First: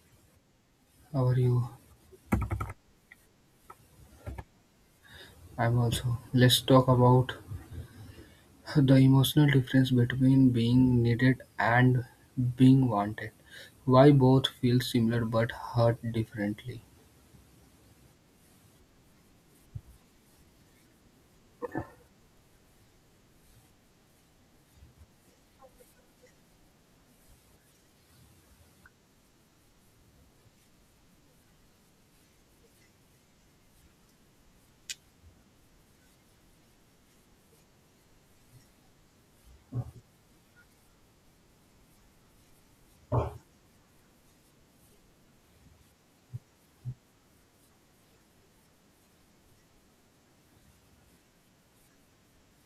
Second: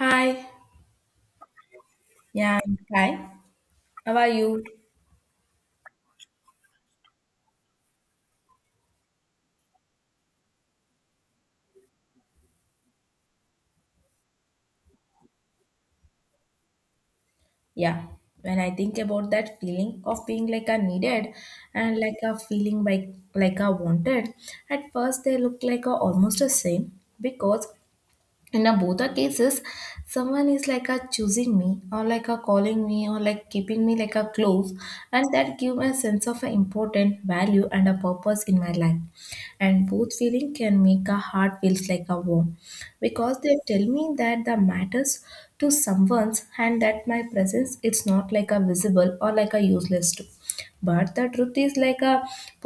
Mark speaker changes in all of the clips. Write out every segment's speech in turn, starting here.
Speaker 1: Hi.
Speaker 2: How are you?
Speaker 1: Yeah. Hi. How are you?
Speaker 2: I'm also. Let's talk about the emotional difference between being needed and being wanted. Why both feel similar but hurt differently.
Speaker 1: Yeah. When I think about that feeling of being like a needed and like a feeling like a wanted, at first they look like a almost the same because And in a both the cases someone is like a choosing me or like a calling me or like keeping me like a close, and that give me a sense of a important value and a purpose in my life, and both feeling can make a heart feels like a warm because they tell me that the matters to someone's, and that my presence it's not like a visible or like a useless too. But the truth is like a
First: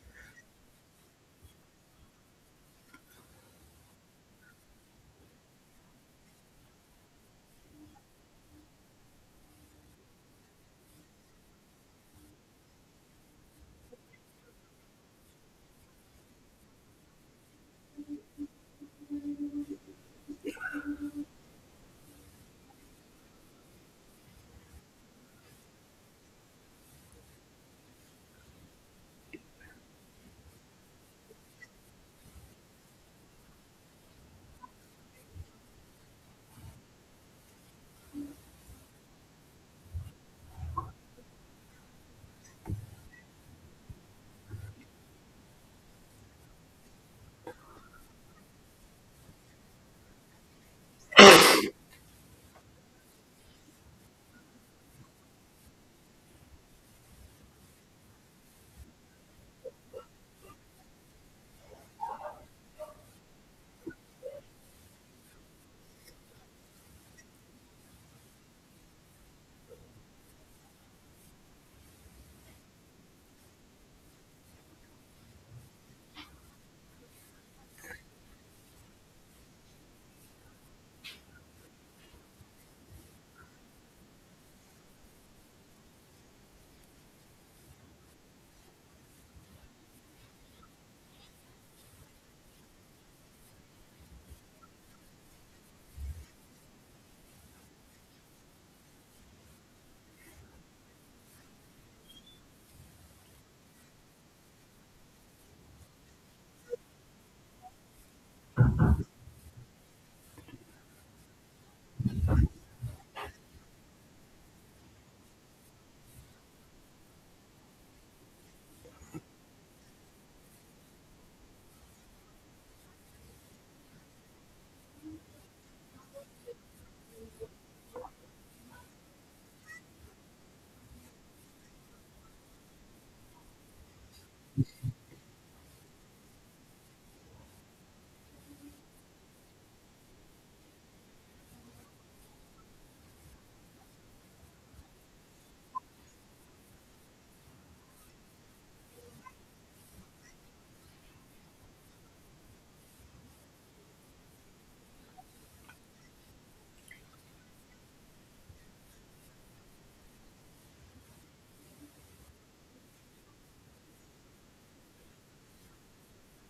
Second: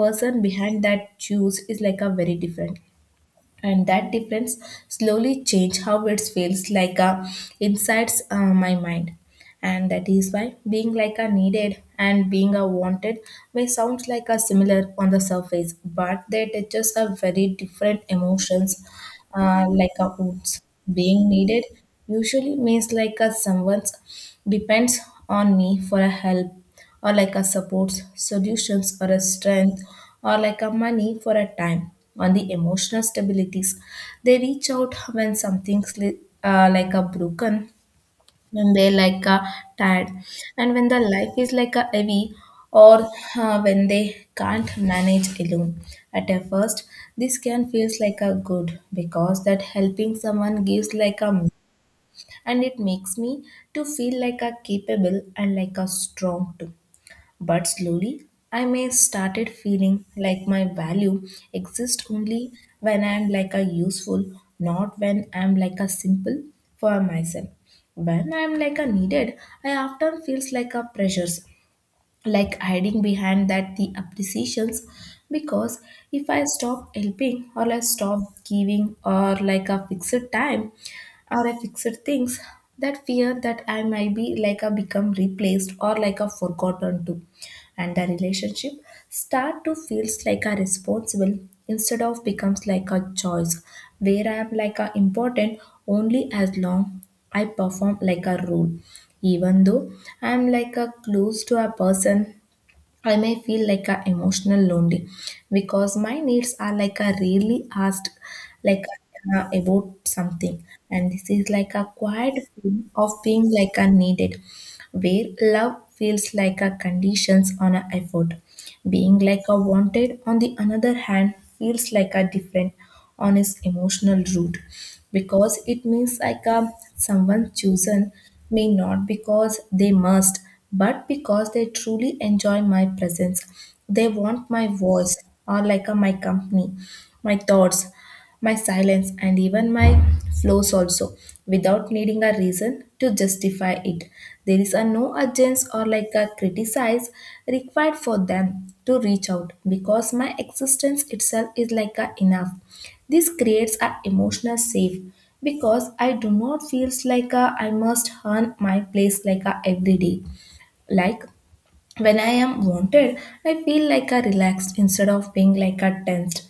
Speaker 1: person behind that choose is like a very different, and that difference slowly changed how it feels like inside my mind. And that is why being like a needed and being a wanted may sound like a similar on the surface but they touches a very different emotions, like a wounds. Being needed usually means like a someone's depends on me for a help or like a support solutions or a strength or like a money for a time on the emotional stabilities. They reach out when something's like a broken, when they like tired, and when the life is like a heavy, or when they can't manage alone. At a first this can feels like a good because that helping someone gives like a, and it makes me to feel like a capable and like a strong too. But slowly, I may started feeling like my value exists only when I am like a useful, not when I am like a simple for myself. When I am like a needed, I often feels like a pressures, like hiding behind that the appreciations, because if I stop helping or I stop giving or like a fixed time, or I fixed things, that fear that I might be like a become replaced or like a forgotten too, and the relationship start to feels like a responsible instead of becomes like a choice, where I am like a important only as long I perform like a role. Even though I am like a close to a person, I may feel like a emotional lonely because my needs are like a really asked, like about something. And this is like a quiet feeling of being like a needed, where love feels like a conditions on a effort. Being like a wanted, on the another hand, feels like a different on its emotional route, because it means like a someone chosen may not because they must, but because they truly enjoy my presence. They want my voice or like a, my company, my thoughts, my silence, and even my flaws also, without needing a reason to justify it. There is a no urgency or like a criticize required for them to reach out, because my existence itself is like a enough. This creates a emotional safe, because I do not feels like a, I must earn my place like a every day. Like when I am wanted, I feel like a relaxed instead of being like a tensed,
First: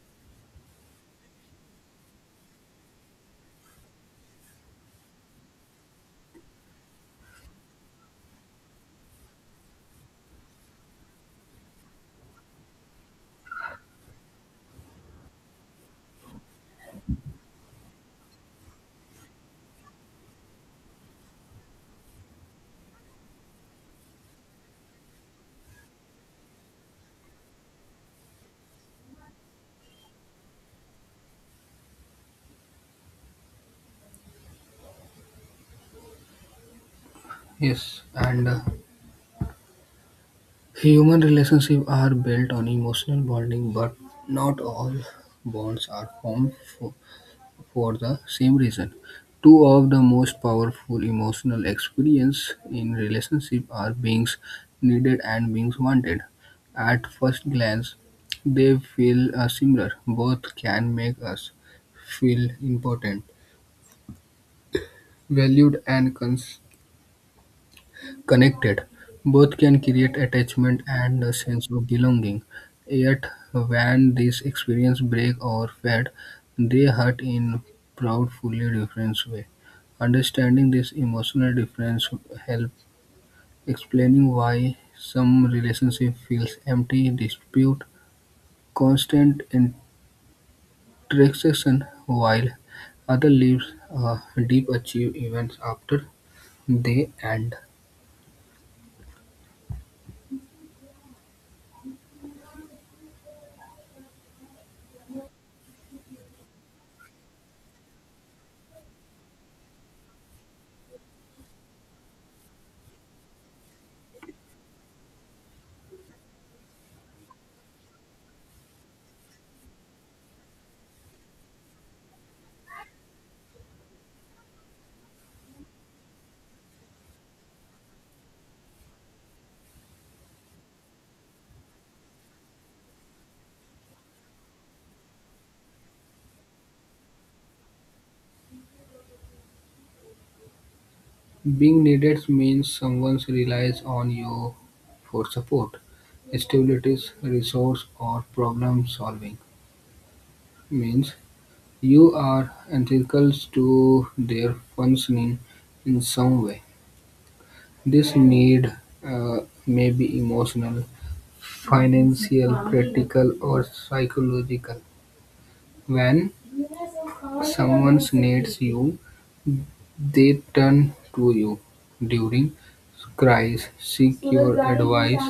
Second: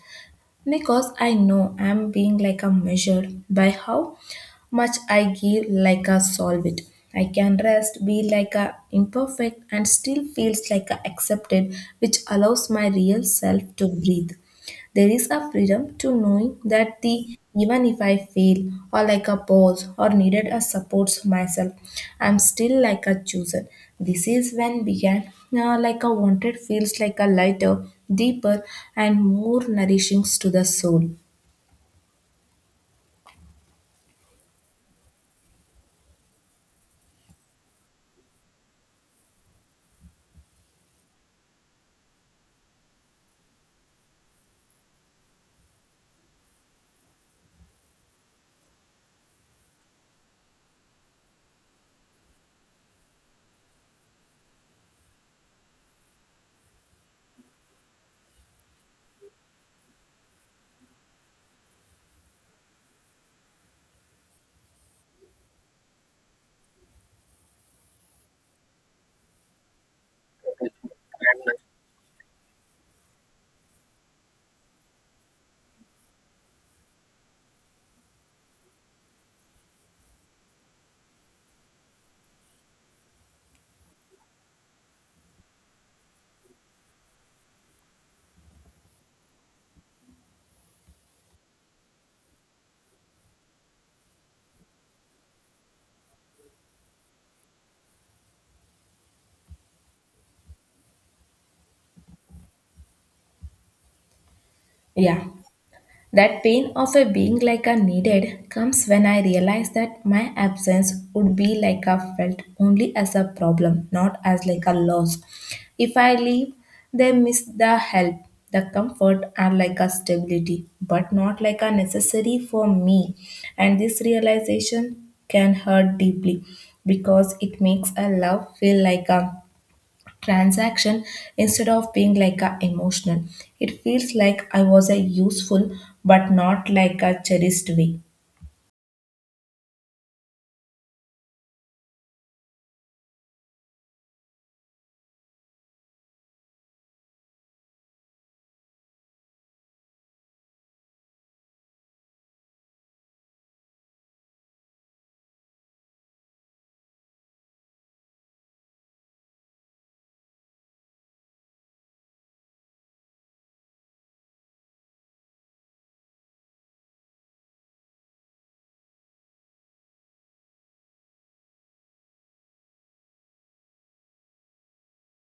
Speaker 1: because I know I'm being like a measured by how much I give like a solve it. I can rest, be like a imperfect and still feels like a accepted, which allows my real self to breathe. There is a freedom to knowing that the even if I fail or like a pause or needed a support myself, I'm still like a chooser. This is when began like a wanted feels like a lighter, deeper, and more nourishing to the soul.
Speaker 2: Yes, and human relationships are built on emotional bonding, but not all bonds are formed for the same reason. Two of the most powerful emotional experiences in relationship are being needed and being wanted. At first glance, they feel similar. Both can make us feel important, valued, and connected. Both can create attachment and a sense of belonging. Yet, when these experiences break or fade, they hurt in profoundly different way. Understanding this emotional difference help explaining why some relationship feels empty, dispute, constant interaction, while other leaves a deep achieve events after they end.
Speaker 1: Yeah. That pain of a being like a needed comes when I realize that my absence would be like a felt only as a problem, not as like a loss. If I leave, they miss the help, the comfort, and like a stability, but not like a necessary for me. And this realization can hurt deeply, because it makes a love feel like a transaction instead of being like a emotional. It feels like I was a useful but not like a cherished way.
Speaker 2: Being needed means someone relies on you for support, stability, resource, or problem solving. Means you are integral to their functioning in some way. This need uh, may be emotional, financial, practical, or psychological. When someone needs you, they turn to you during crises, seek your advice,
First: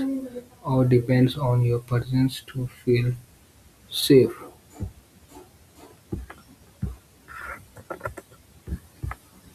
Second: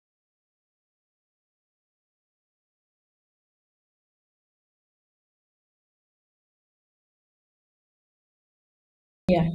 Speaker 2: or depends on your presence to feel safe.
Speaker 1: Yeah.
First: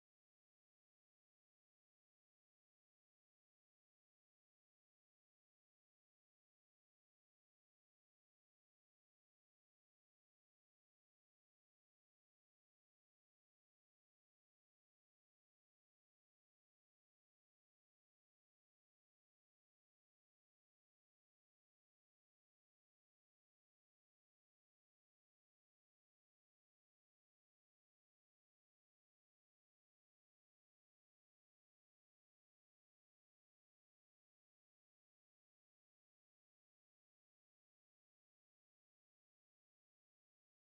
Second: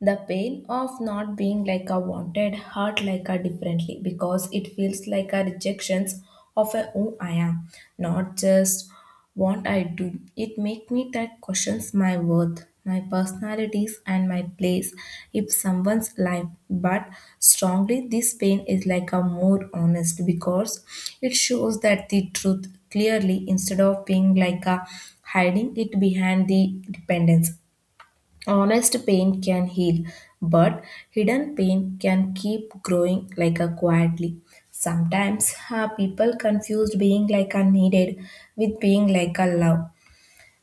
Speaker 1: The pain of not being like a wanted hurt like a differently, because it feels like a rejections of a who I am, not just what I do. It make me that questions my worth, my personalities and my place if someone's life. But strongly this pain is like a more honest, because it shows that the truth clearly instead of being like a hiding it behind the dependence. Honest pain can heal, but hidden pain can keep growing like a quietly. Sometimes people confused being like a needed with being like a love,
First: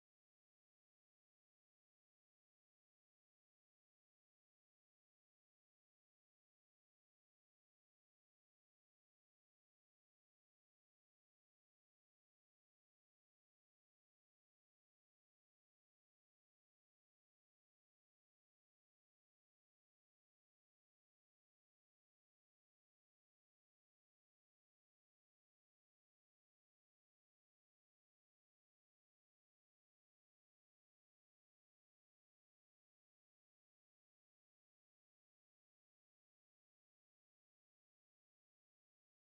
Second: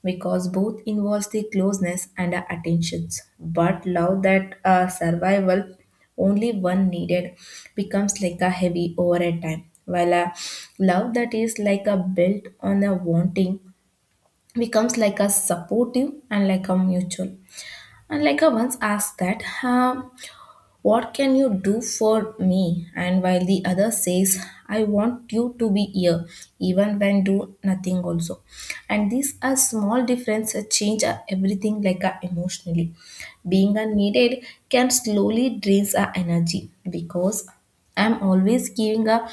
Speaker 1: because both involves the closeness and attentions. But love that survival only one needed becomes like a heavy over a time, while a love that is like a built on a wanting becomes like a supportive and like a mutual. And like I once asked that, what can you do for me? And while the other says, I want you to be here, even when do nothing also. And these are small differences change everything like emotionally. Being unneeded can slowly drains our energy, because I'm always giving a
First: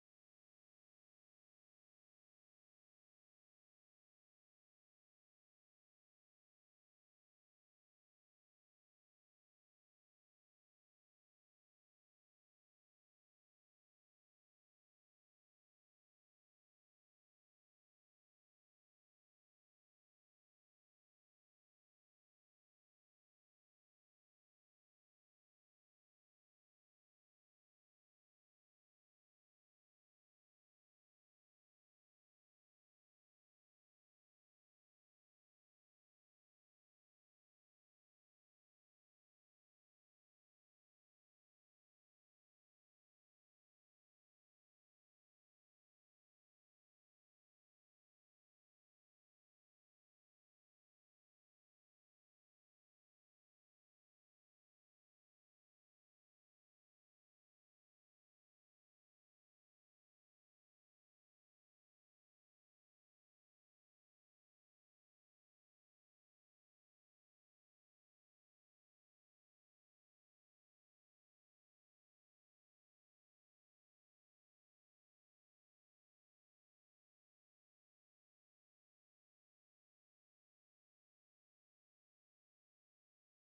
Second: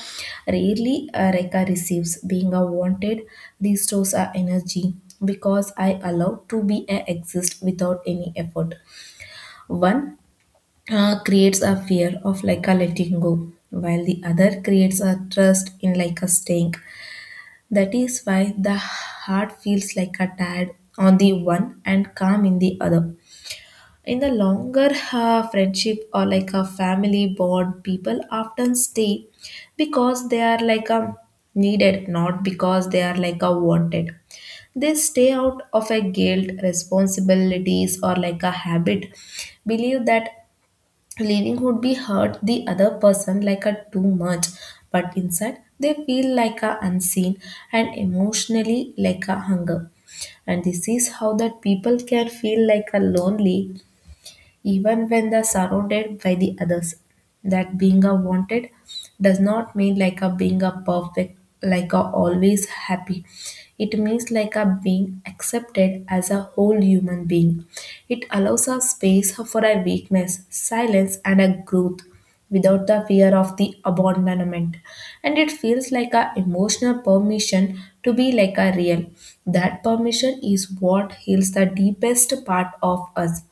Speaker 1: rarely a Reka receives. Being a wanted restores our energy, because I allow to be a exist without any effort. One creates a fear of like a letting go, while the other creates a trust in like a staying. That is why the heart feels like a tired on the one and calm in the other. In the longer friendship or like a family bond, people often stay because they are like a needed, not because they are like a wanted. They stay out of a guilt, responsibilities, or like a habit. Believe that leaving would be hurt the other person like a too much, but inside they feel like a unseen and emotionally like a hunger. And this is how that people can feel like a lonely even when they're surrounded by the others. That being a wanted does not mean like a being a perfect, like a always happy. It means like a being accepted as a whole human being. It allows a space for a weakness, silence, and a growth without the fear of the abandonment, and it feels like a emotional permission to be like a real. That permission is what heals the deepest part of us.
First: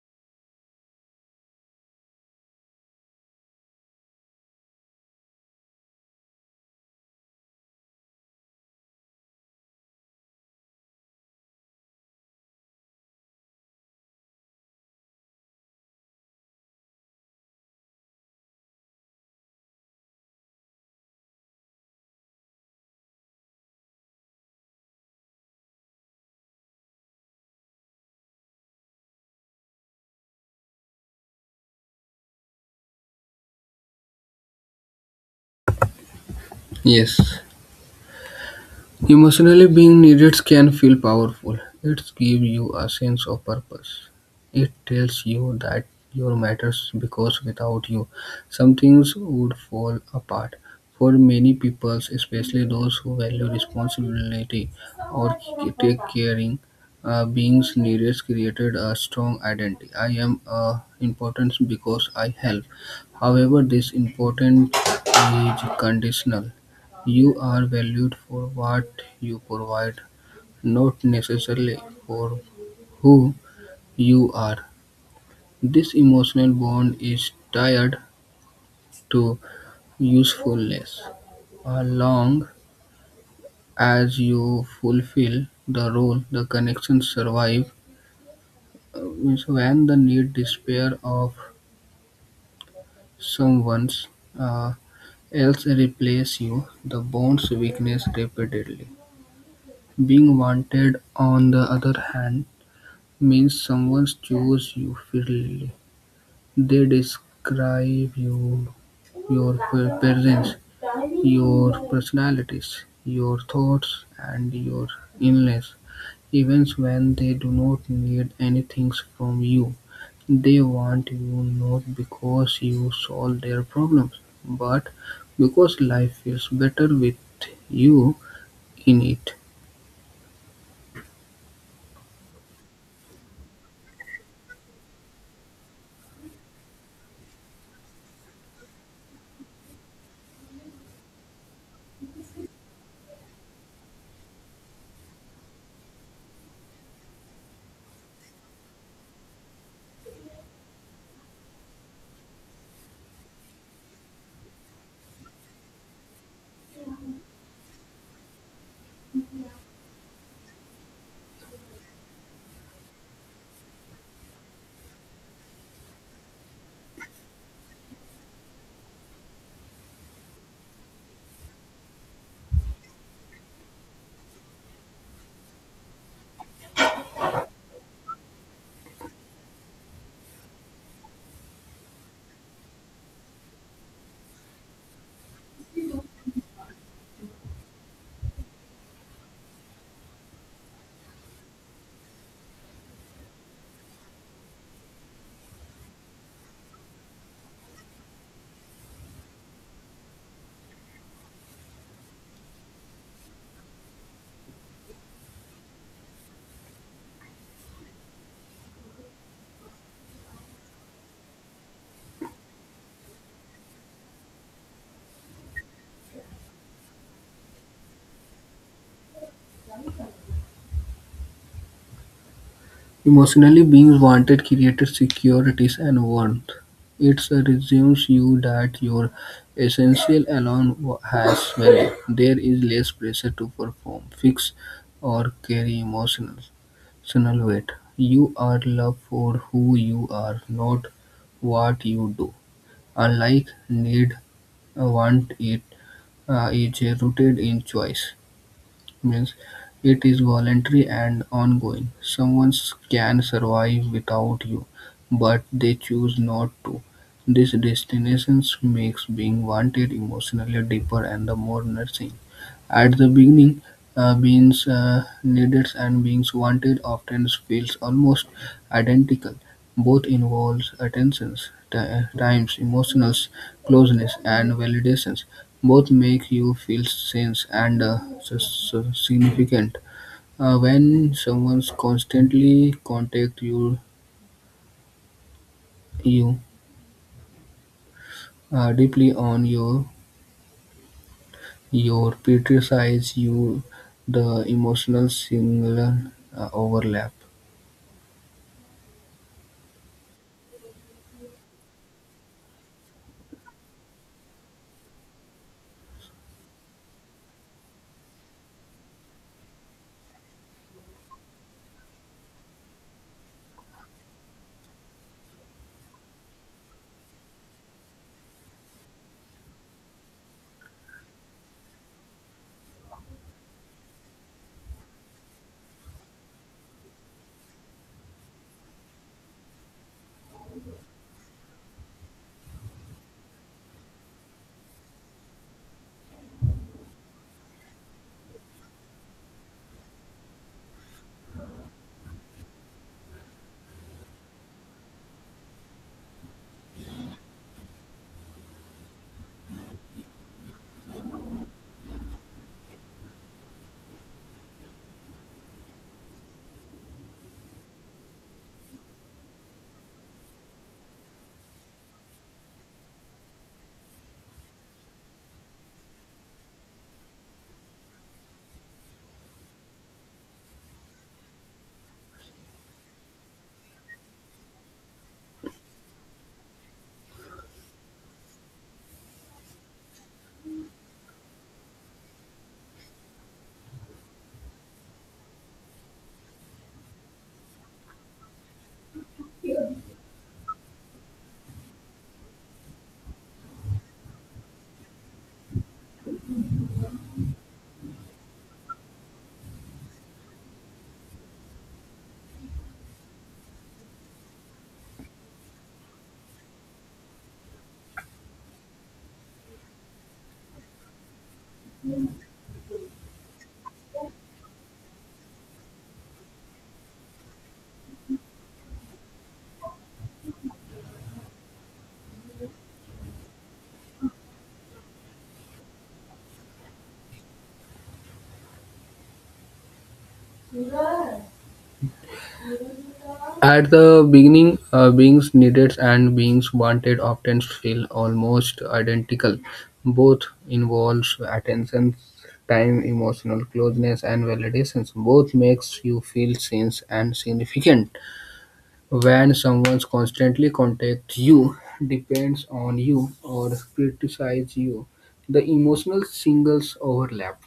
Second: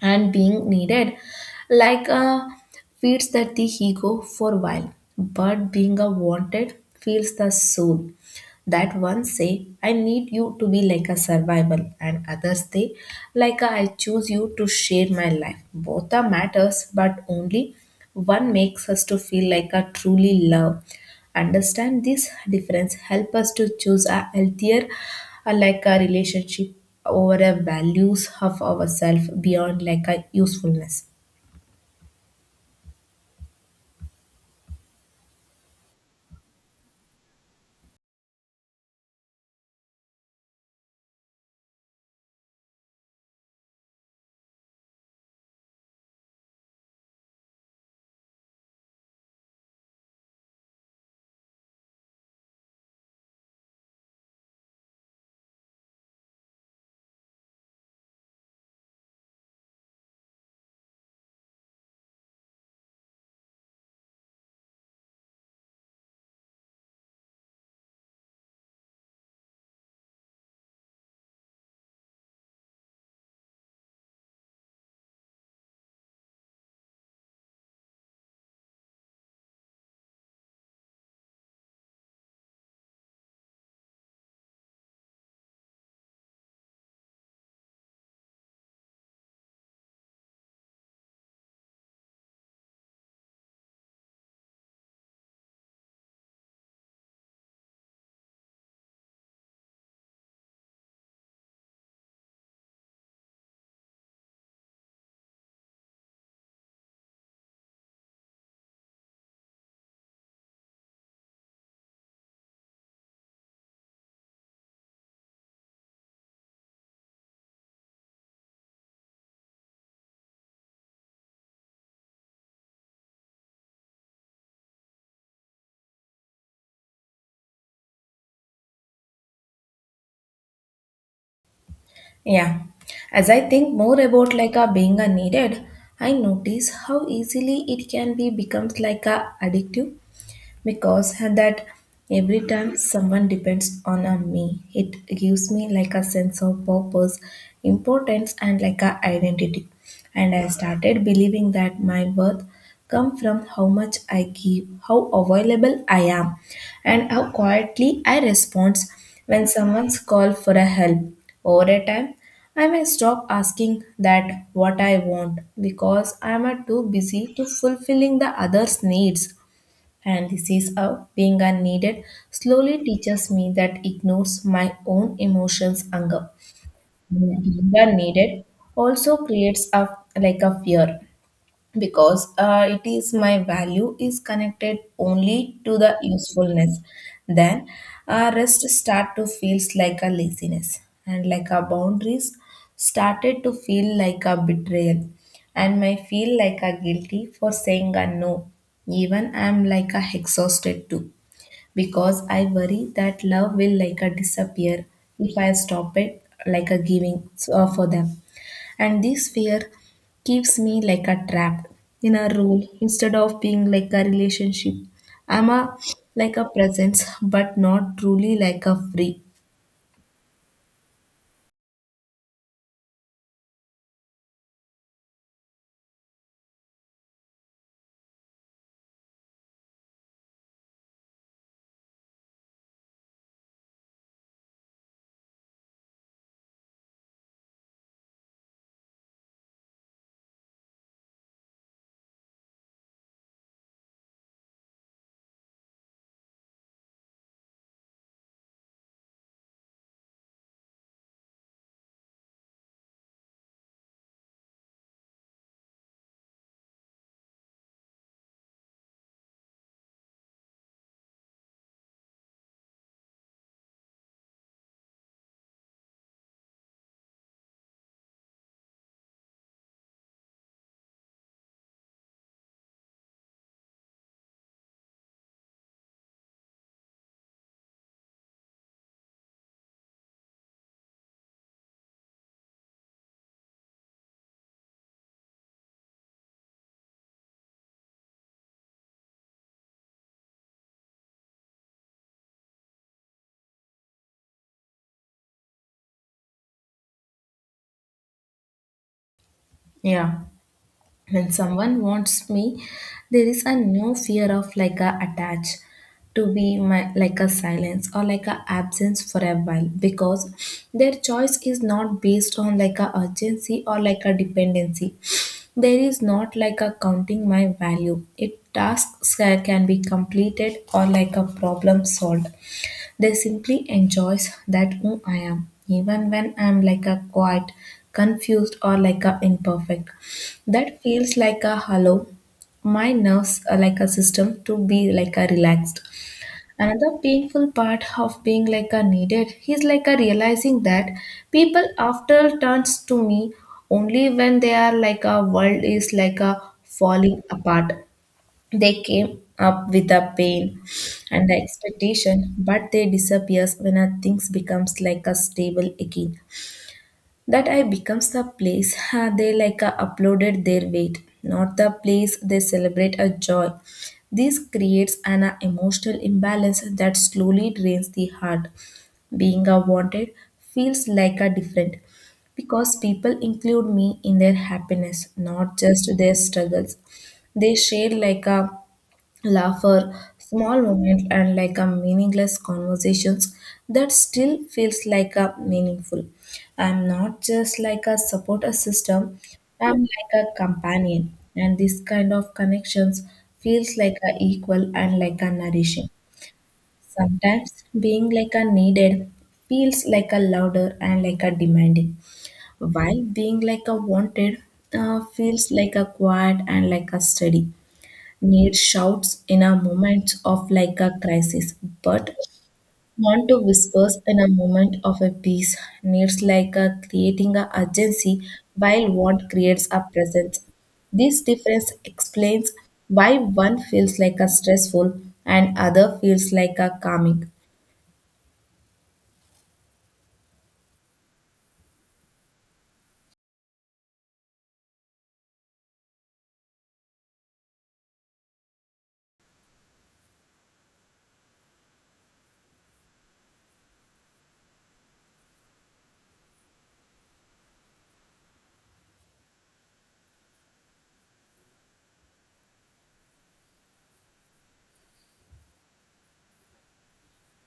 Speaker 1: And being needed like feeds that the ego for a while, but being a wanted feels the soul. That one say, I need you to be like a survival, and others say, like a, I choose you to share my life. Both are matters, but only one makes us to feel like a truly love. Understand this difference help us to choose a healthier, like a relationship over a values of ourself beyond like a usefulness.
Speaker 2: Yes. Emotionally being needed can feel powerful. It gives you a sense of purpose. It tells you that you matters because without you, some things would fall apart. For many people, especially those who value responsibility or take caring, beings needed created a strong identity. I am important because I help. However, this important is conditional. You are valued for what you provide, not necessarily for who you are. This emotional bond is tied to usefulness. As long as you fulfill the role, the connection survives. Means when the need despair of someone's uh, else replace you, the bond's weakness repeatedly. Being wanted, on the other hand, means someone chose you freely. They describe you, your presence, your personalities, your thoughts, and your illness. Even when they do not need anything from you, they want you not because you solve their problems, but because life feels better with you in it.
Speaker 1: Yeah, as I think more about like a being a needed, I notice how easily it can be becomes like a addictive, because that every time someone depends on a me it gives me like a sense of purpose, importance, and like a identity. And I started believing that my worth come from how much I give, how available I am, and how quietly I respond when someone's call for a help. Over a time I may stop asking that what I want because I am too busy to fulfilling the others' needs, and this is a being unneeded slowly teaches me that ignores my own emotions anger. Being unneeded also creates a like a fear, because it is my value is connected only to the usefulness, then rest start to feels like a laziness, and like a boundaries started to feel like a betrayal, and may feel like a guilty for saying a no even I'm like a exhausted too, because I worry that love will like a disappear if I stop it like a giving for them. And this fear keeps me like a trapped in a role instead of being like a relationship. I'm a like a presence but not truly like a free.
Speaker 2: Emotionally, beings wanted created securities and warmth. It resumes you that your essential alone has value. There is less pressure to perform, fix, or carry emotional weight. You are loved for who you are, not what you do. Unlike need, want it is rooted in choice means it is voluntary and ongoing. Someone can survive without you, but they choose not to. This destination makes being wanted emotionally deeper and the more nourishing. At the beginning, beings needed and beings wanted often feels almost identical. Both involves attentions, times, emotional closeness, and validations. Both make you feel sense and significant. When someone's constantly contact you, you deeply on your criticize you the emotional signal overlap.
Speaker 1: Yeah. When someone wants me, there is a no fear of like a attach to be my like a silence or like a absence for a while, because their choice is not based on like a urgency or like a dependency. There is not like a counting my value it tasks can be completed or like a problem solved. They simply enjoys that who I am even when I'm like a quiet, confused or like a imperfect. That feels like a hollow. My nerves are like a system to be like a relaxed. Another painful part of being like a needed is like a realizing that people after turns to me only when they are like a world is like a falling apart. They came up with a pain and the expectation, but they disappears when a things becomes like a stable again, that I becomes the place they like uploaded their weight, not the place they celebrate a joy. This creates an emotional imbalance that slowly drains the heart. Being a wanted feels like a different because people include me in their happiness, not just their struggles. They share like a laugh for small moments and like a meaningless conversations that still feels like a meaningful. I'm not just like a supporter system, I'm like a companion, and this kind of connections feels like a equal and like a nourishing. Sometimes being like a needed feels like a louder and like a demanding, while being like a wanted feels like a quiet and like a steady. Need shouts in a moment of like a crisis, but want to whispers in a moment of a peace. Needs like a creating a urgency, while want creates a presence. This difference explains why one feels like a stressful and other feels like a calming.
Speaker 2: At the beginning, beings needed and beings wanted often feel almost identical. Both involves attention, time, emotional closeness, and validations. Both makes you feel seen and significant. When someone constantly contacts you, depends on you, or criticizes you, the emotional singles overlap.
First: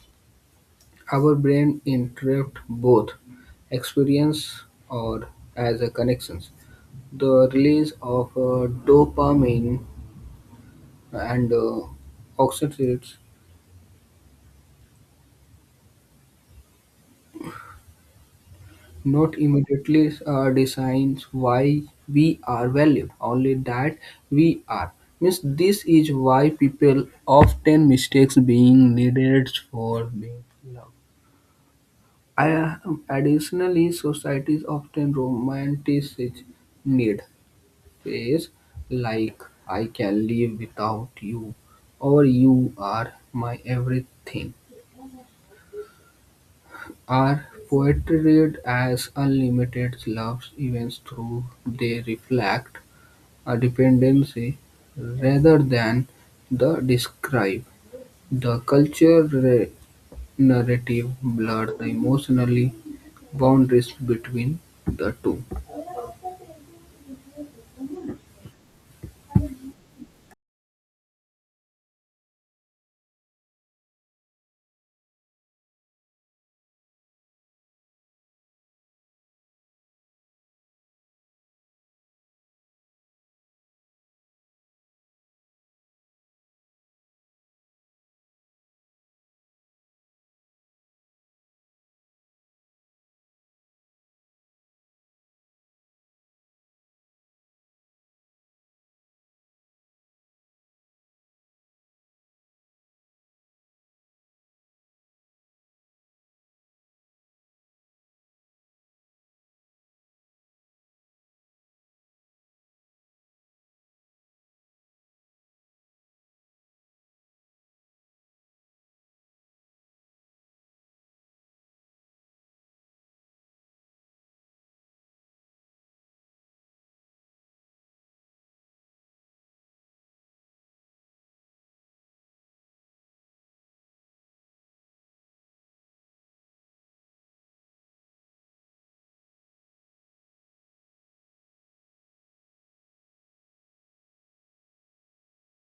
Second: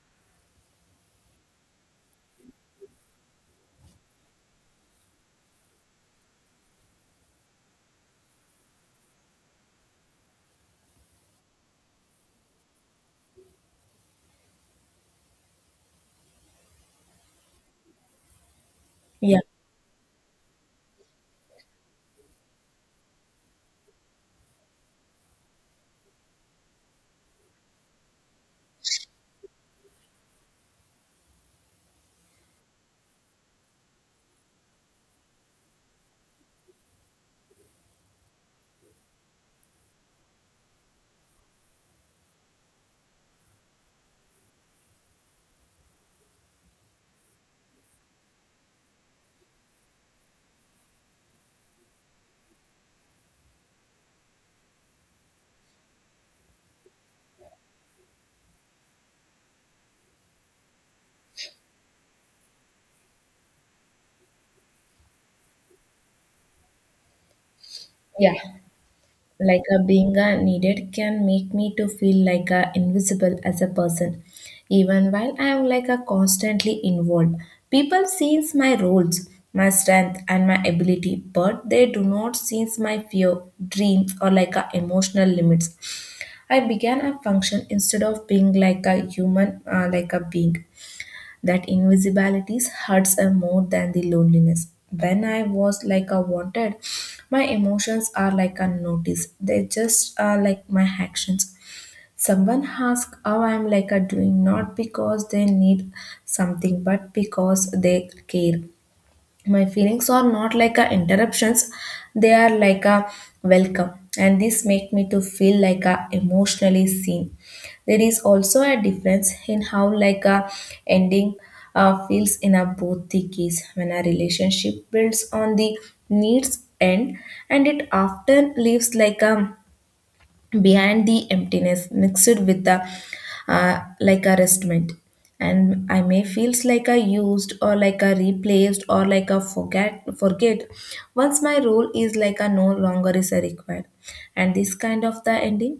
Speaker 2: Our brain interpret both experience or as a connection the release of dopamine and oxytocin not
Speaker 1: Yeah,
Speaker 2: immediately decides why we are valued, only that we are. Means this is why people often mistakes being needed for being loved. I, additionally, societies often romanticize need phase like I can live without you or you are my everything are portrayed as unlimited love events through they reflect a dependency rather than the describe. The cultural narrative blurs the emotionally boundaries between the two.
Speaker 1: yeah. Like a being a needed can make me to feel like a invisible as a person, even while I am like a constantly involved. People sees my roles, my strength, and my ability, but they do not sees my fear, dreams, or like a emotional limits. I began a function instead of being like a human like a being. That invisibilities hurts her more than the loneliness. When I was like a wanted, my emotions are like unnoticed. They just are like my actions. Someone asks how I'm like a doing, not because they need something, but because they care. My feelings are not like a interruptions, they are like a welcome, and this make me to feel like a emotionally seen. There is also a difference in how like a ending feels in a both the case. When a relationship builds on the needs end, and it often leaves like a behind the emptiness mixed with the like a restment, and I may feels like a used or like a replaced or like a forget once my role is like a no longer is a required, and this kind of the ending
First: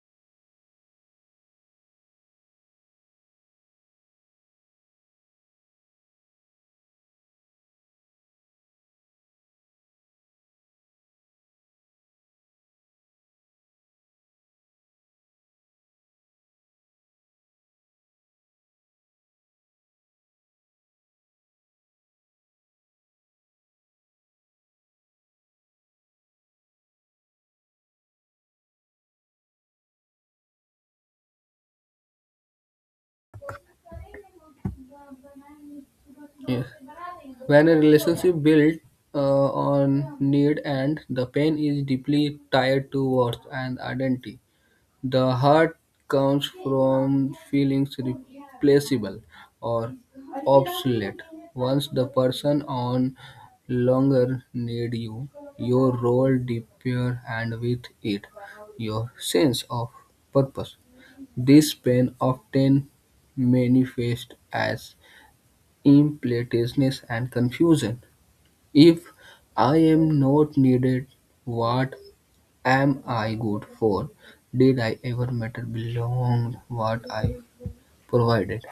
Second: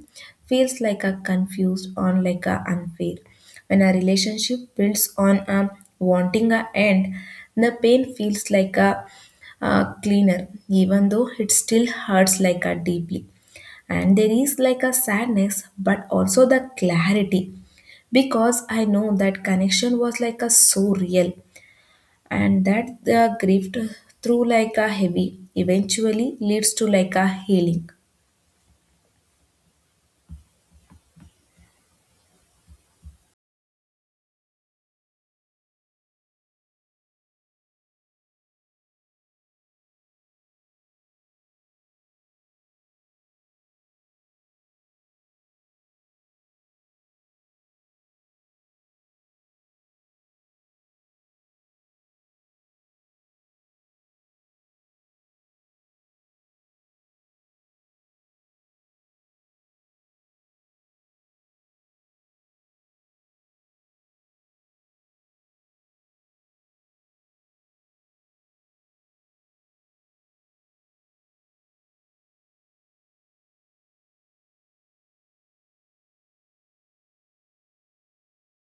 Speaker 1: feels like a confused or like a unfair. When a relationship builds on a wanting a end, the pain feels like a cleaner, even though it still hurts like a deeply, and there is like a sadness but also the clarity, because I know that connection was like a so real, and that the grief, through like a heavy, eventually leads to like a healing.
Speaker 2: Yes. When a relationship built uh, on need and the pain is deeply tied to worth and identity. The hurt comes from feeling replaceable or obsolete. Once the person on longer need you, your role disappears and with it, your sense of purpose. This pain often manifests as impotence and confusion. If I am not needed, what am I good for? Did I ever matter beyond what I provided?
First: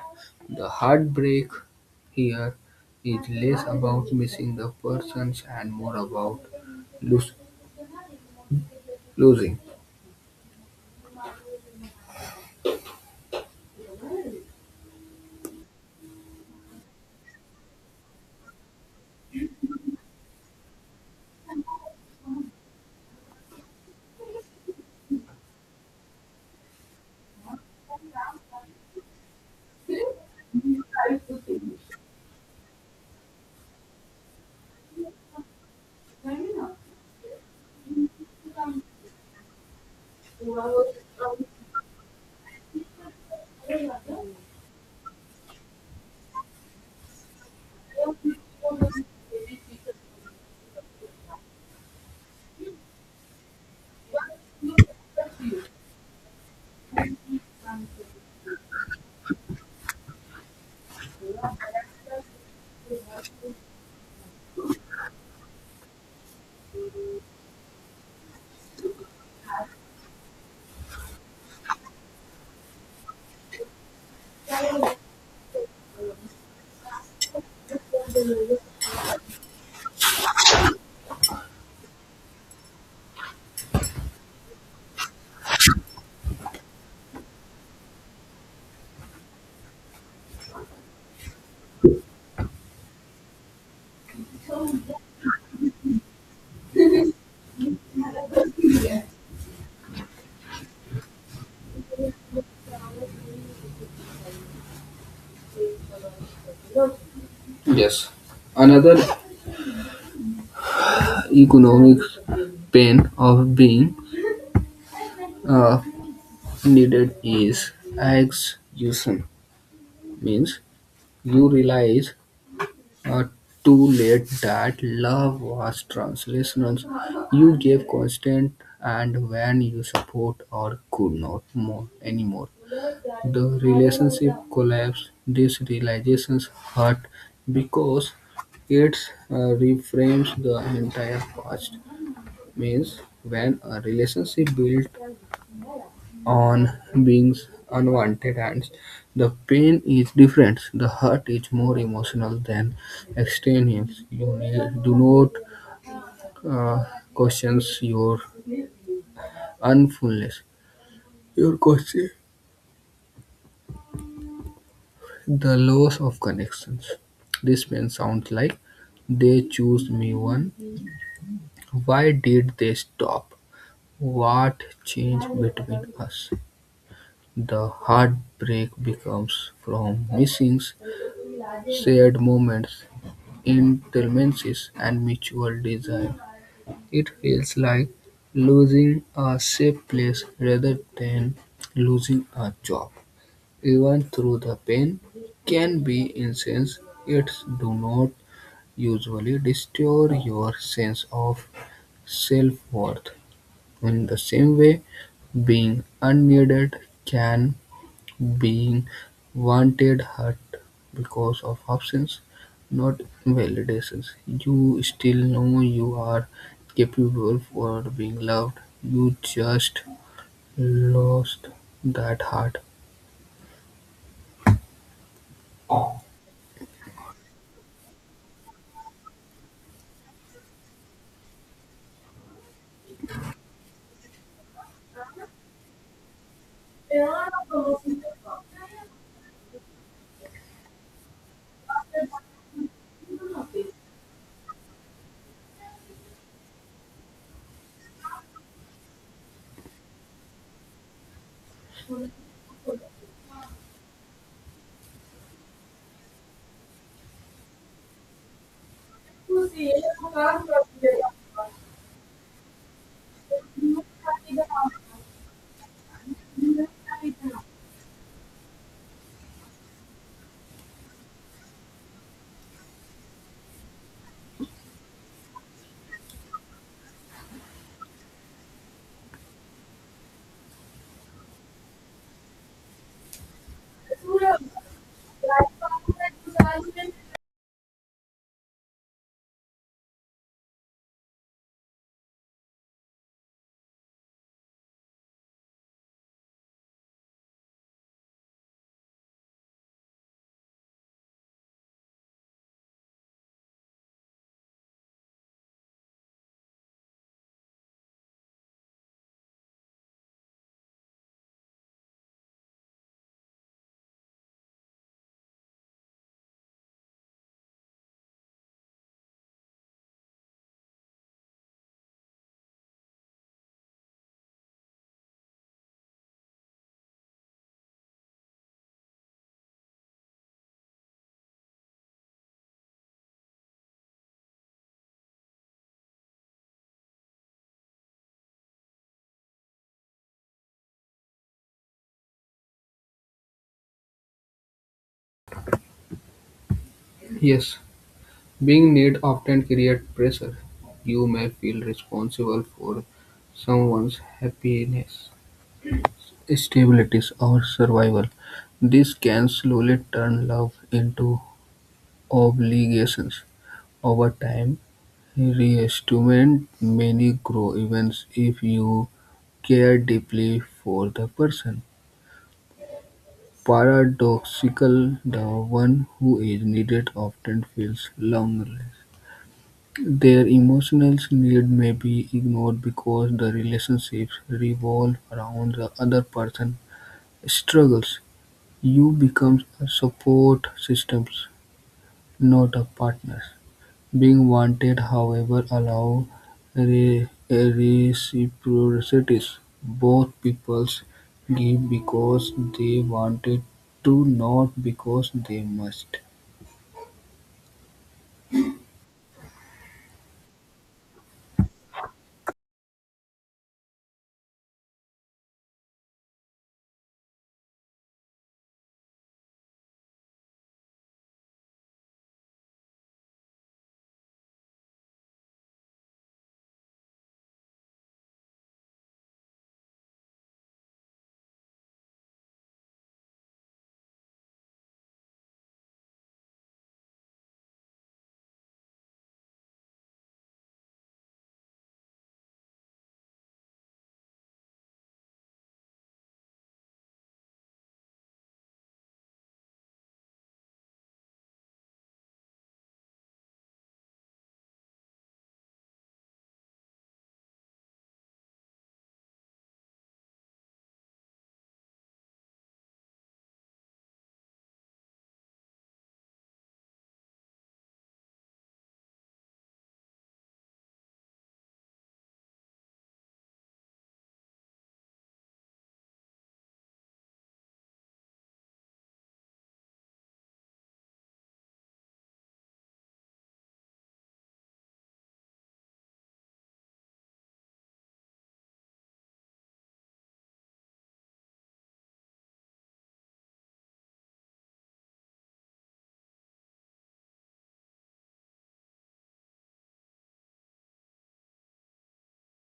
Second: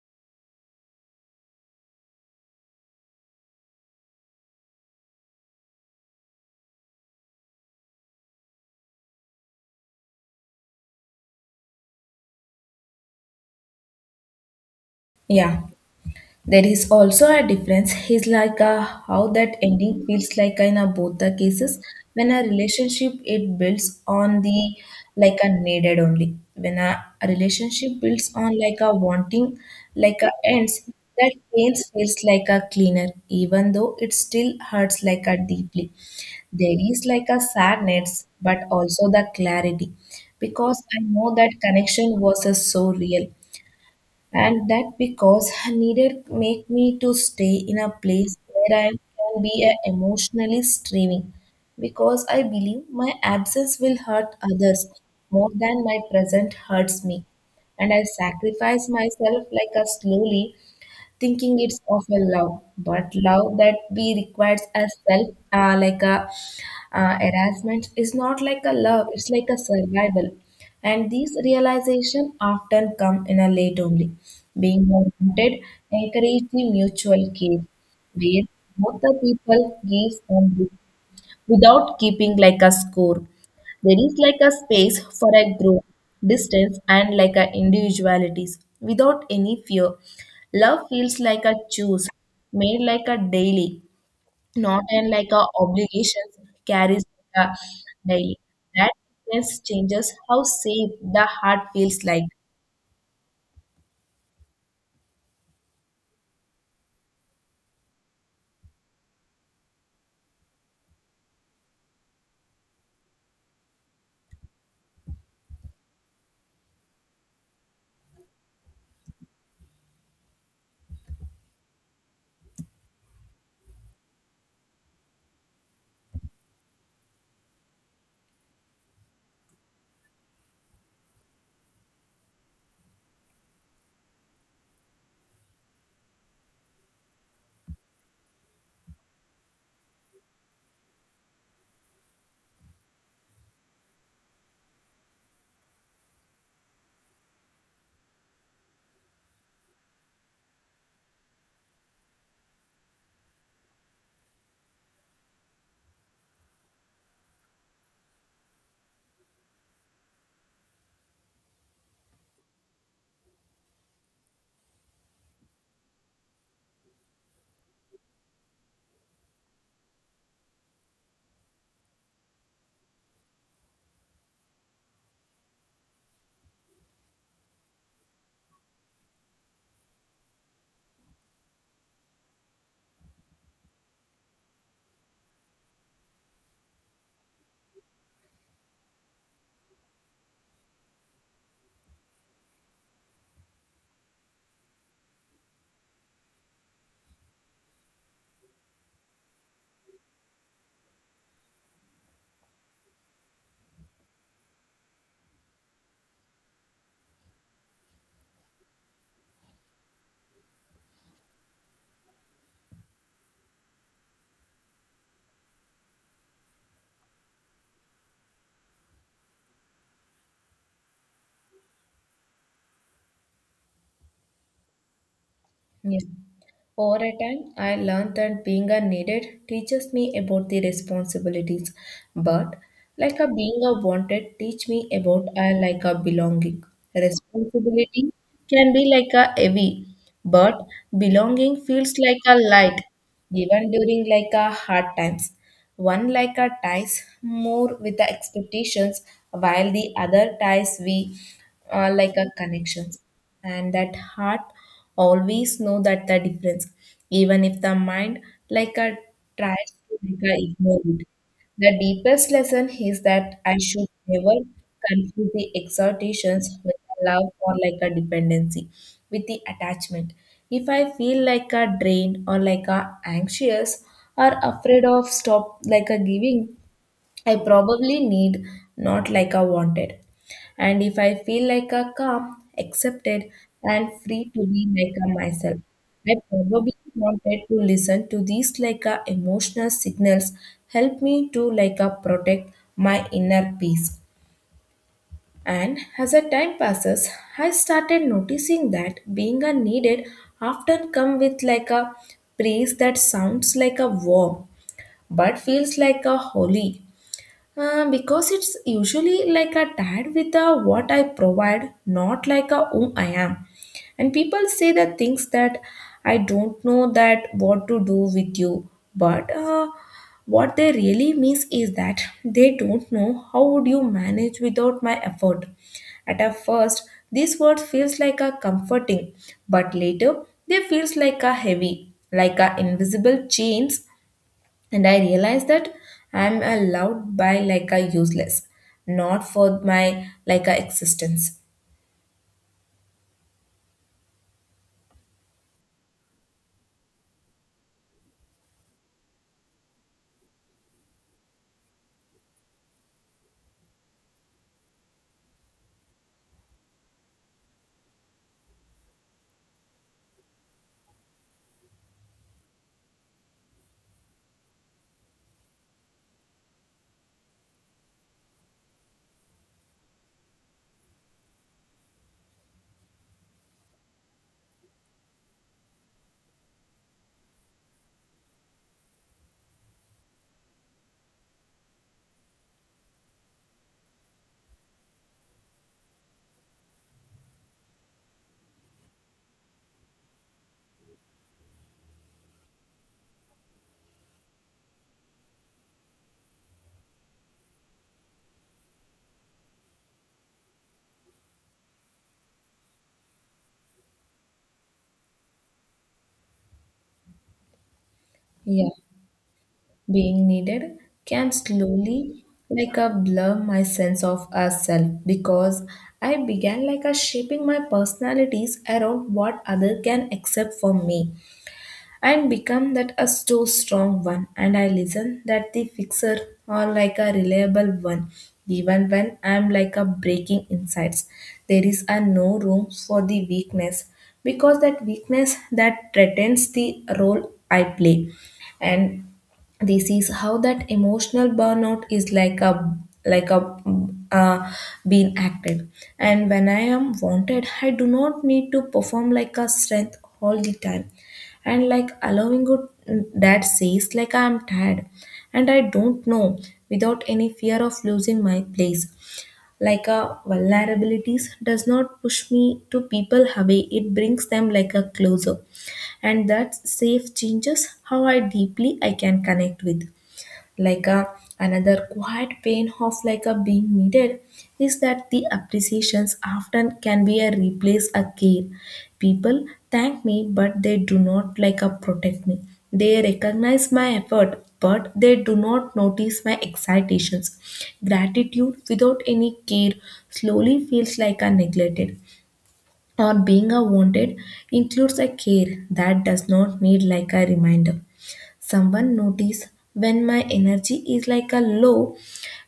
Speaker 2: The heartbreak here is less about missing the persons and more about lose, losing.
Speaker 1: Yeah. There is also a difference. It's like a, how that ending feels like in a, both the cases. When a relationship it builds on the like a needed only. When a relationship builds on like a wanting, like a ends, that pains feels like a cleaner, even though it still hurts like a deeply. There is like a sadness, but also the clarity, because I know that connection was a so real, and that because neither make me to stay in a place where I can be a emotionally streaming, because I believe my absence will hurt others more than my present hurts me, and I sacrifice myself like a slowly, thinking it's of a love, but love that we requires a self, like a harassment, is not like a love. It's like a survival, and these realization often come in a late only. Being wanted encourage the mutual care, where both the people gives and without keeping like a score. There is like a space for a growth, distance, and like a individualities without any fear. Love feels like a choice made like a daily, not an like a obligation carries like a daily. That difference changes how safe the heart feels like.
Speaker 2: Yes. Another economic pain of being uh, needed is exhaustion. Means you realize Uh, too late that love was translational. You gave constant and when you support or could not more anymore. The relationship collapsed. These realizations hurt because it reframes the entire past. Means when a relationship built on being unwanted and the pain is different. The hurt is more emotional than extraneous. You need, do not question your unfulness. Your question the loss of connections. This man sounds like they choose me one. Why did they stop? What changed between us? The heartbreak becomes from missing shared moments in and mutual desire. It feels like losing a safe place rather than losing a job. Even though the pain can be intense, it do not usually destroy your sense of self-worth. In the same way, being unneeded can being "wanted" hurt because of absence, not validations. You still know you are capable for being loved, you just lost that heart.
Speaker 1: Yeah, over a time, I learned that being a needed teaches me about the responsibilities, but like a being a wanted teach me about I like a belonging. Responsibility can be like a heavy, but belonging feels like a light, even during like a hard times. One like a ties more with the expectations, while the other ties we like a connections, and that heart always know that the difference, even if the mind like a tries to like a ignore it. The deepest lesson is that I should never confuse the exhortations with a love or like a dependency with the attachment. If I feel like a drained or like a anxious or afraid of stop like a giving, I probably need, not like I wanted. And if I feel like a calm, accepted, and free to be like a myself, I probably wanted to listen to these like a emotional signals help me to like a protect my inner peace. And as the time passes, I started noticing that being a needed often come with like a praise that sounds like a warm but feels like a holy because it's usually like a tag with a what I provide, not like a whom I am. And people say the things that I don't know that what to do with you, but what they really means is that they don't know how would you manage without my effort. At a first, this word feels like a comforting, but later they feels like a heavy, like a invisible chains, and I realized that I'm allowed by like a useless, not for my like a existence.
Speaker 2: Yes, being need often create pressure. You may feel responsible for someone's happiness, stability, or survival. This can slowly turn love into obligations. Over time, reestimate many grow events if you care deeply for the person. Paradoxical, the one who is needed often feels lonely. Their emotional need may be ignored because the relationships revolve around the other person's struggles. You become a support system, not a partner. Being wanted, however, allows reciprocity; both peoples give because they wanted to, not because they must.
Speaker 1: Yeah, being needed can slowly like a blur my sense of a self, because I began like a shaping my personalities around what other can accept from me, and become that a so strong one, and I listen that the fixer or like a reliable one, even when I'm like a breaking insides. There is a no room for the weakness, because that weakness that threatens the role I play. And this is how that emotional burnout is like a uh, being acted. And when I am wanted, I do not need to perform like a strength all the time, and like allowing good that says like I am tired and I don't know, without any fear of losing my place. Like a vulnerabilities does not push me to people away, it brings them like a closer, and that safe changes how I deeply I can connect with like a another. Quiet pain of like a being needed is that the appreciations often can be a replace a care. People thank me but they do not like a protect me. They recognize my effort but they do not notice my excitations. Gratitude without any care slowly feels like a neglected, or being a wanted includes a care that does not need like a reminder. Someone notice when my energy is like a low,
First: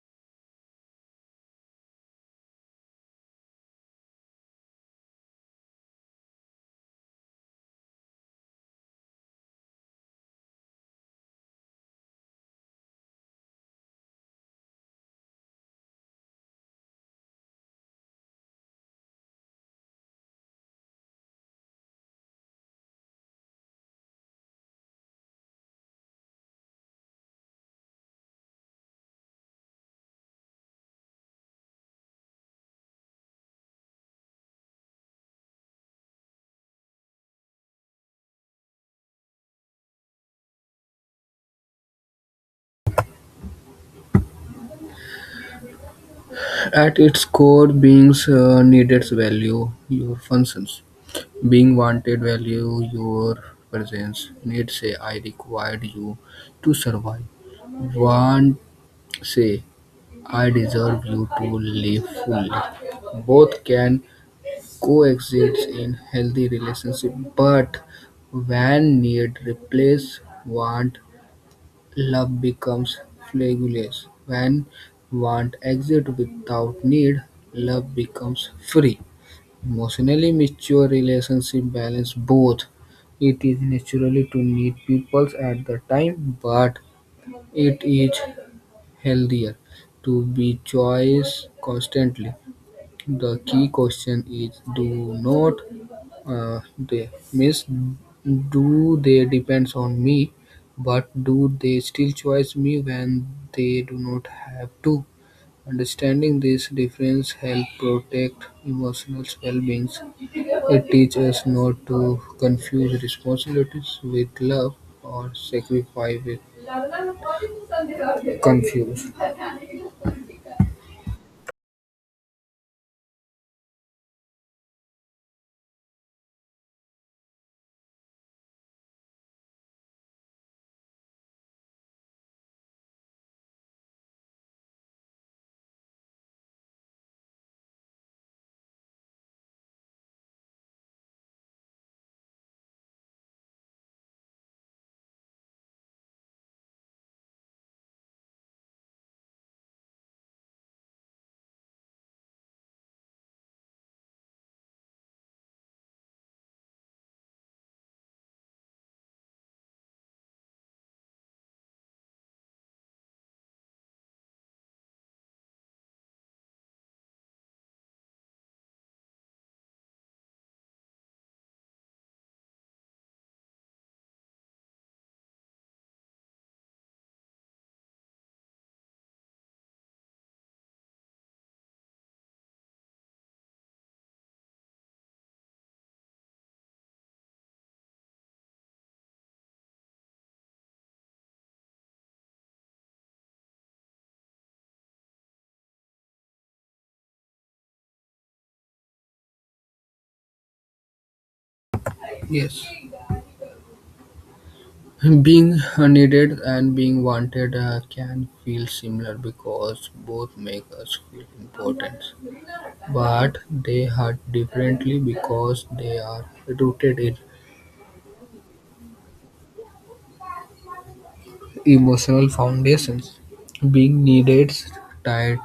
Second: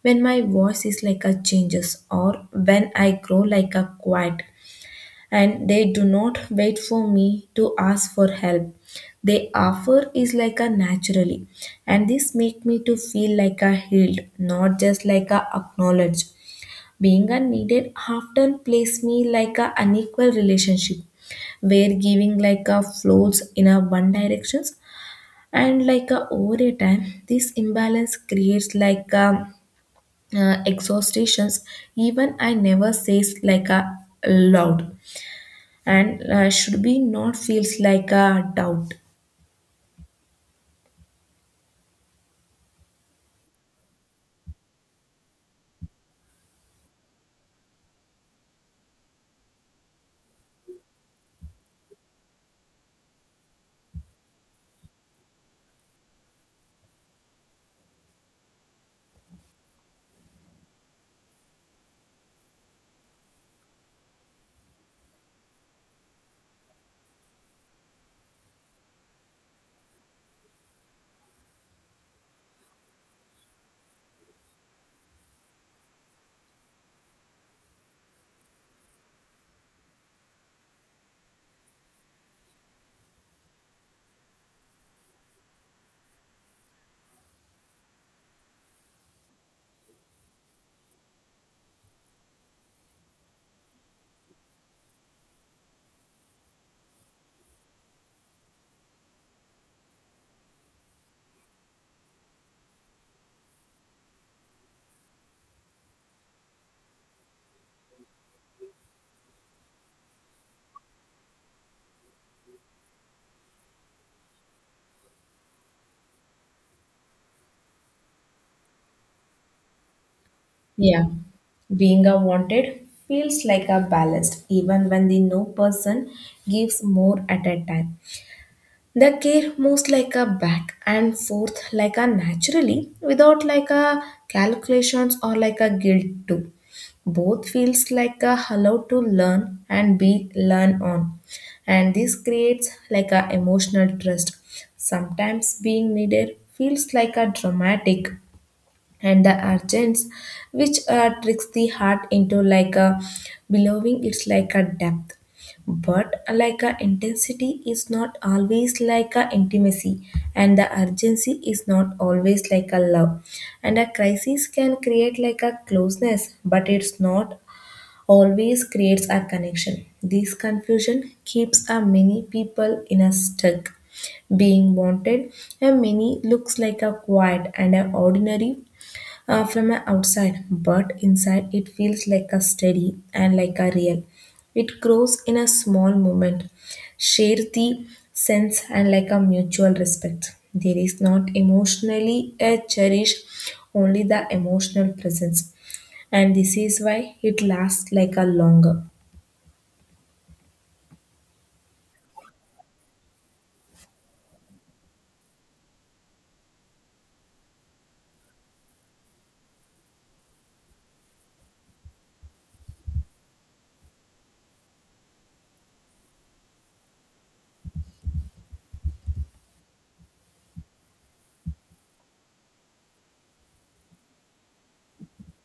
Speaker 1: when my voice is like a changes, or when I grow like a quiet. And they do not wait for me to ask for help. They offer is like a naturally, and this make me to feel like a healed, not just like a acknowledged. Being unneeded often place me like a unequal relationship where giving like a flows in a one directions, and like over a time this imbalance creates like exhaustations, even I never says like a loud, and should be not feels like a doubt.
Speaker 2: At its core, beings being needed value. Your functions. Being wanted value your presence. Need say "I required you to survive." Want say "I deserve you to live fully." Both can coexists in healthy relationships, but when need replaces want, love becomes flageless; when want exists without need, love becomes free. Emotionally mature relationship balance both. It is natural to need people at the time, but it is healthier to be choice constantly. The key question is do not they miss do they depends on me, but do they still choose me when they do not have to? Understanding this difference help protect emotional well-being. It teaches us not to confuse responsibilities with love or sacrifice with confuse.
Speaker 1: Yeah, being a wanted feels like a balanced, even when the no person gives more at a time. The care moves like a back and forth like a naturally, without like a calculations or like a guilt too. Both feels like a allowed to learn and be learned on. And this creates like a emotional trust. Sometimes being needed feels like a dramatic and the urgents, which tricks the heart into like a believing it's like a depth, but like a intensity is not always like a intimacy, and the urgency is not always like a love, and a crisis can create like a closeness but it's not always creates a connection. This confusion keeps a many people in a stuck. Being wanted and many looks like a quiet and an ordinary from a outside, but inside it feels like a steady and like a real. It grows in a small moment, share the sense and like a mutual respect. There is not emotionally a cherish, only the emotional presence, and this is why it lasts like a longer.
Speaker 2: Yes. Being needed and being wanted can feel similar because both make us feel important, but they hurt differently because they are rooted in emotional foundations. Being needed tied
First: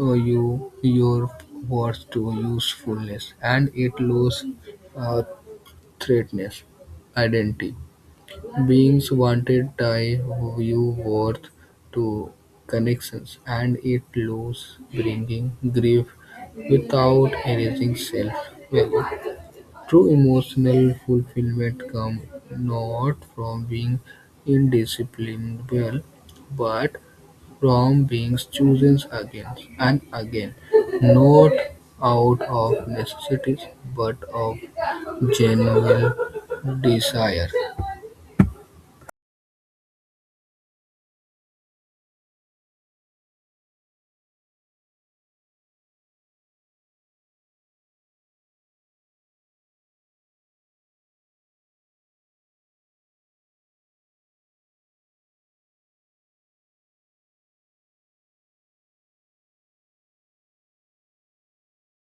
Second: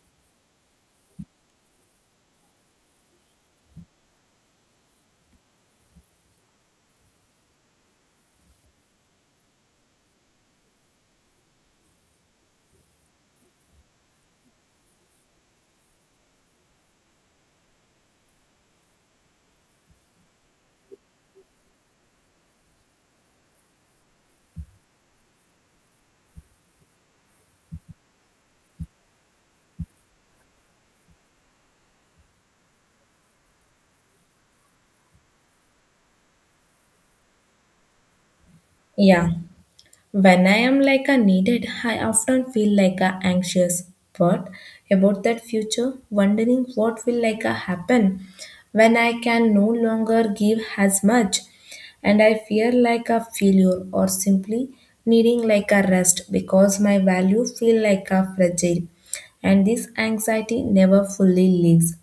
Speaker 2: you your worth to usefulness, and it loses uh, threatness identity. Beings wanted tie Vue-worth to connections, and it lost, bringing grief without anything self-value. True emotional fulfillment comes not from being indiscernible, but from being chosen again and again, not out of necessity, but of genuine desire.
Speaker 1: Yeah. When I am like a needed, I often feel like a anxious. What about that future? Wondering what will like a happen when I can no longer give as much, and I fear like a failure or simply needing like a rest, because my value feel like a fragile, and this anxiety never fully leaves,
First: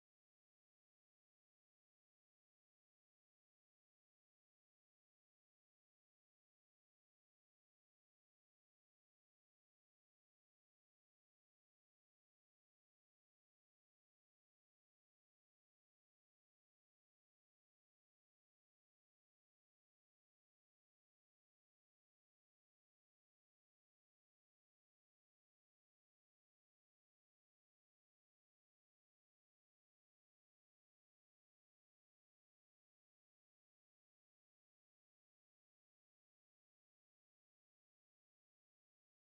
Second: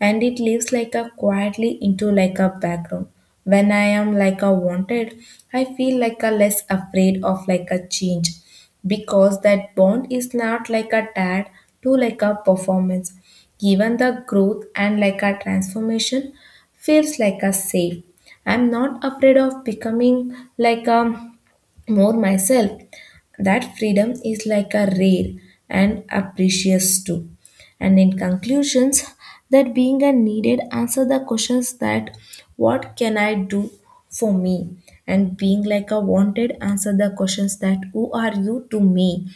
Speaker 1: and it lives like a quietly into like a background. When I am like a wanted, I feel like a less afraid of like a change, because that bond is not like a tad to like a performance. Even the growth and like a transformation feels like a safe. I'm not afraid of becoming like a more myself. That freedom is like a rare and a precious too. And in conclusions, that being a needed answer the questions that what can I do for me? And being like a wanted answer the questions that who are you to me?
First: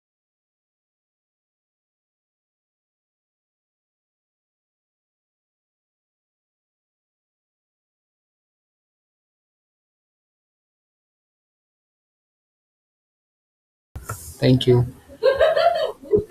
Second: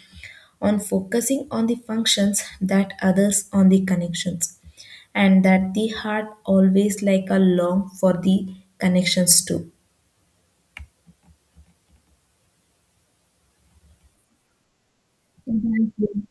Speaker 1: On focusing on the functions that others on the connections, and that the heart always like a long for the connections too.
Speaker 2: Thank you.
Speaker 1: Thank you.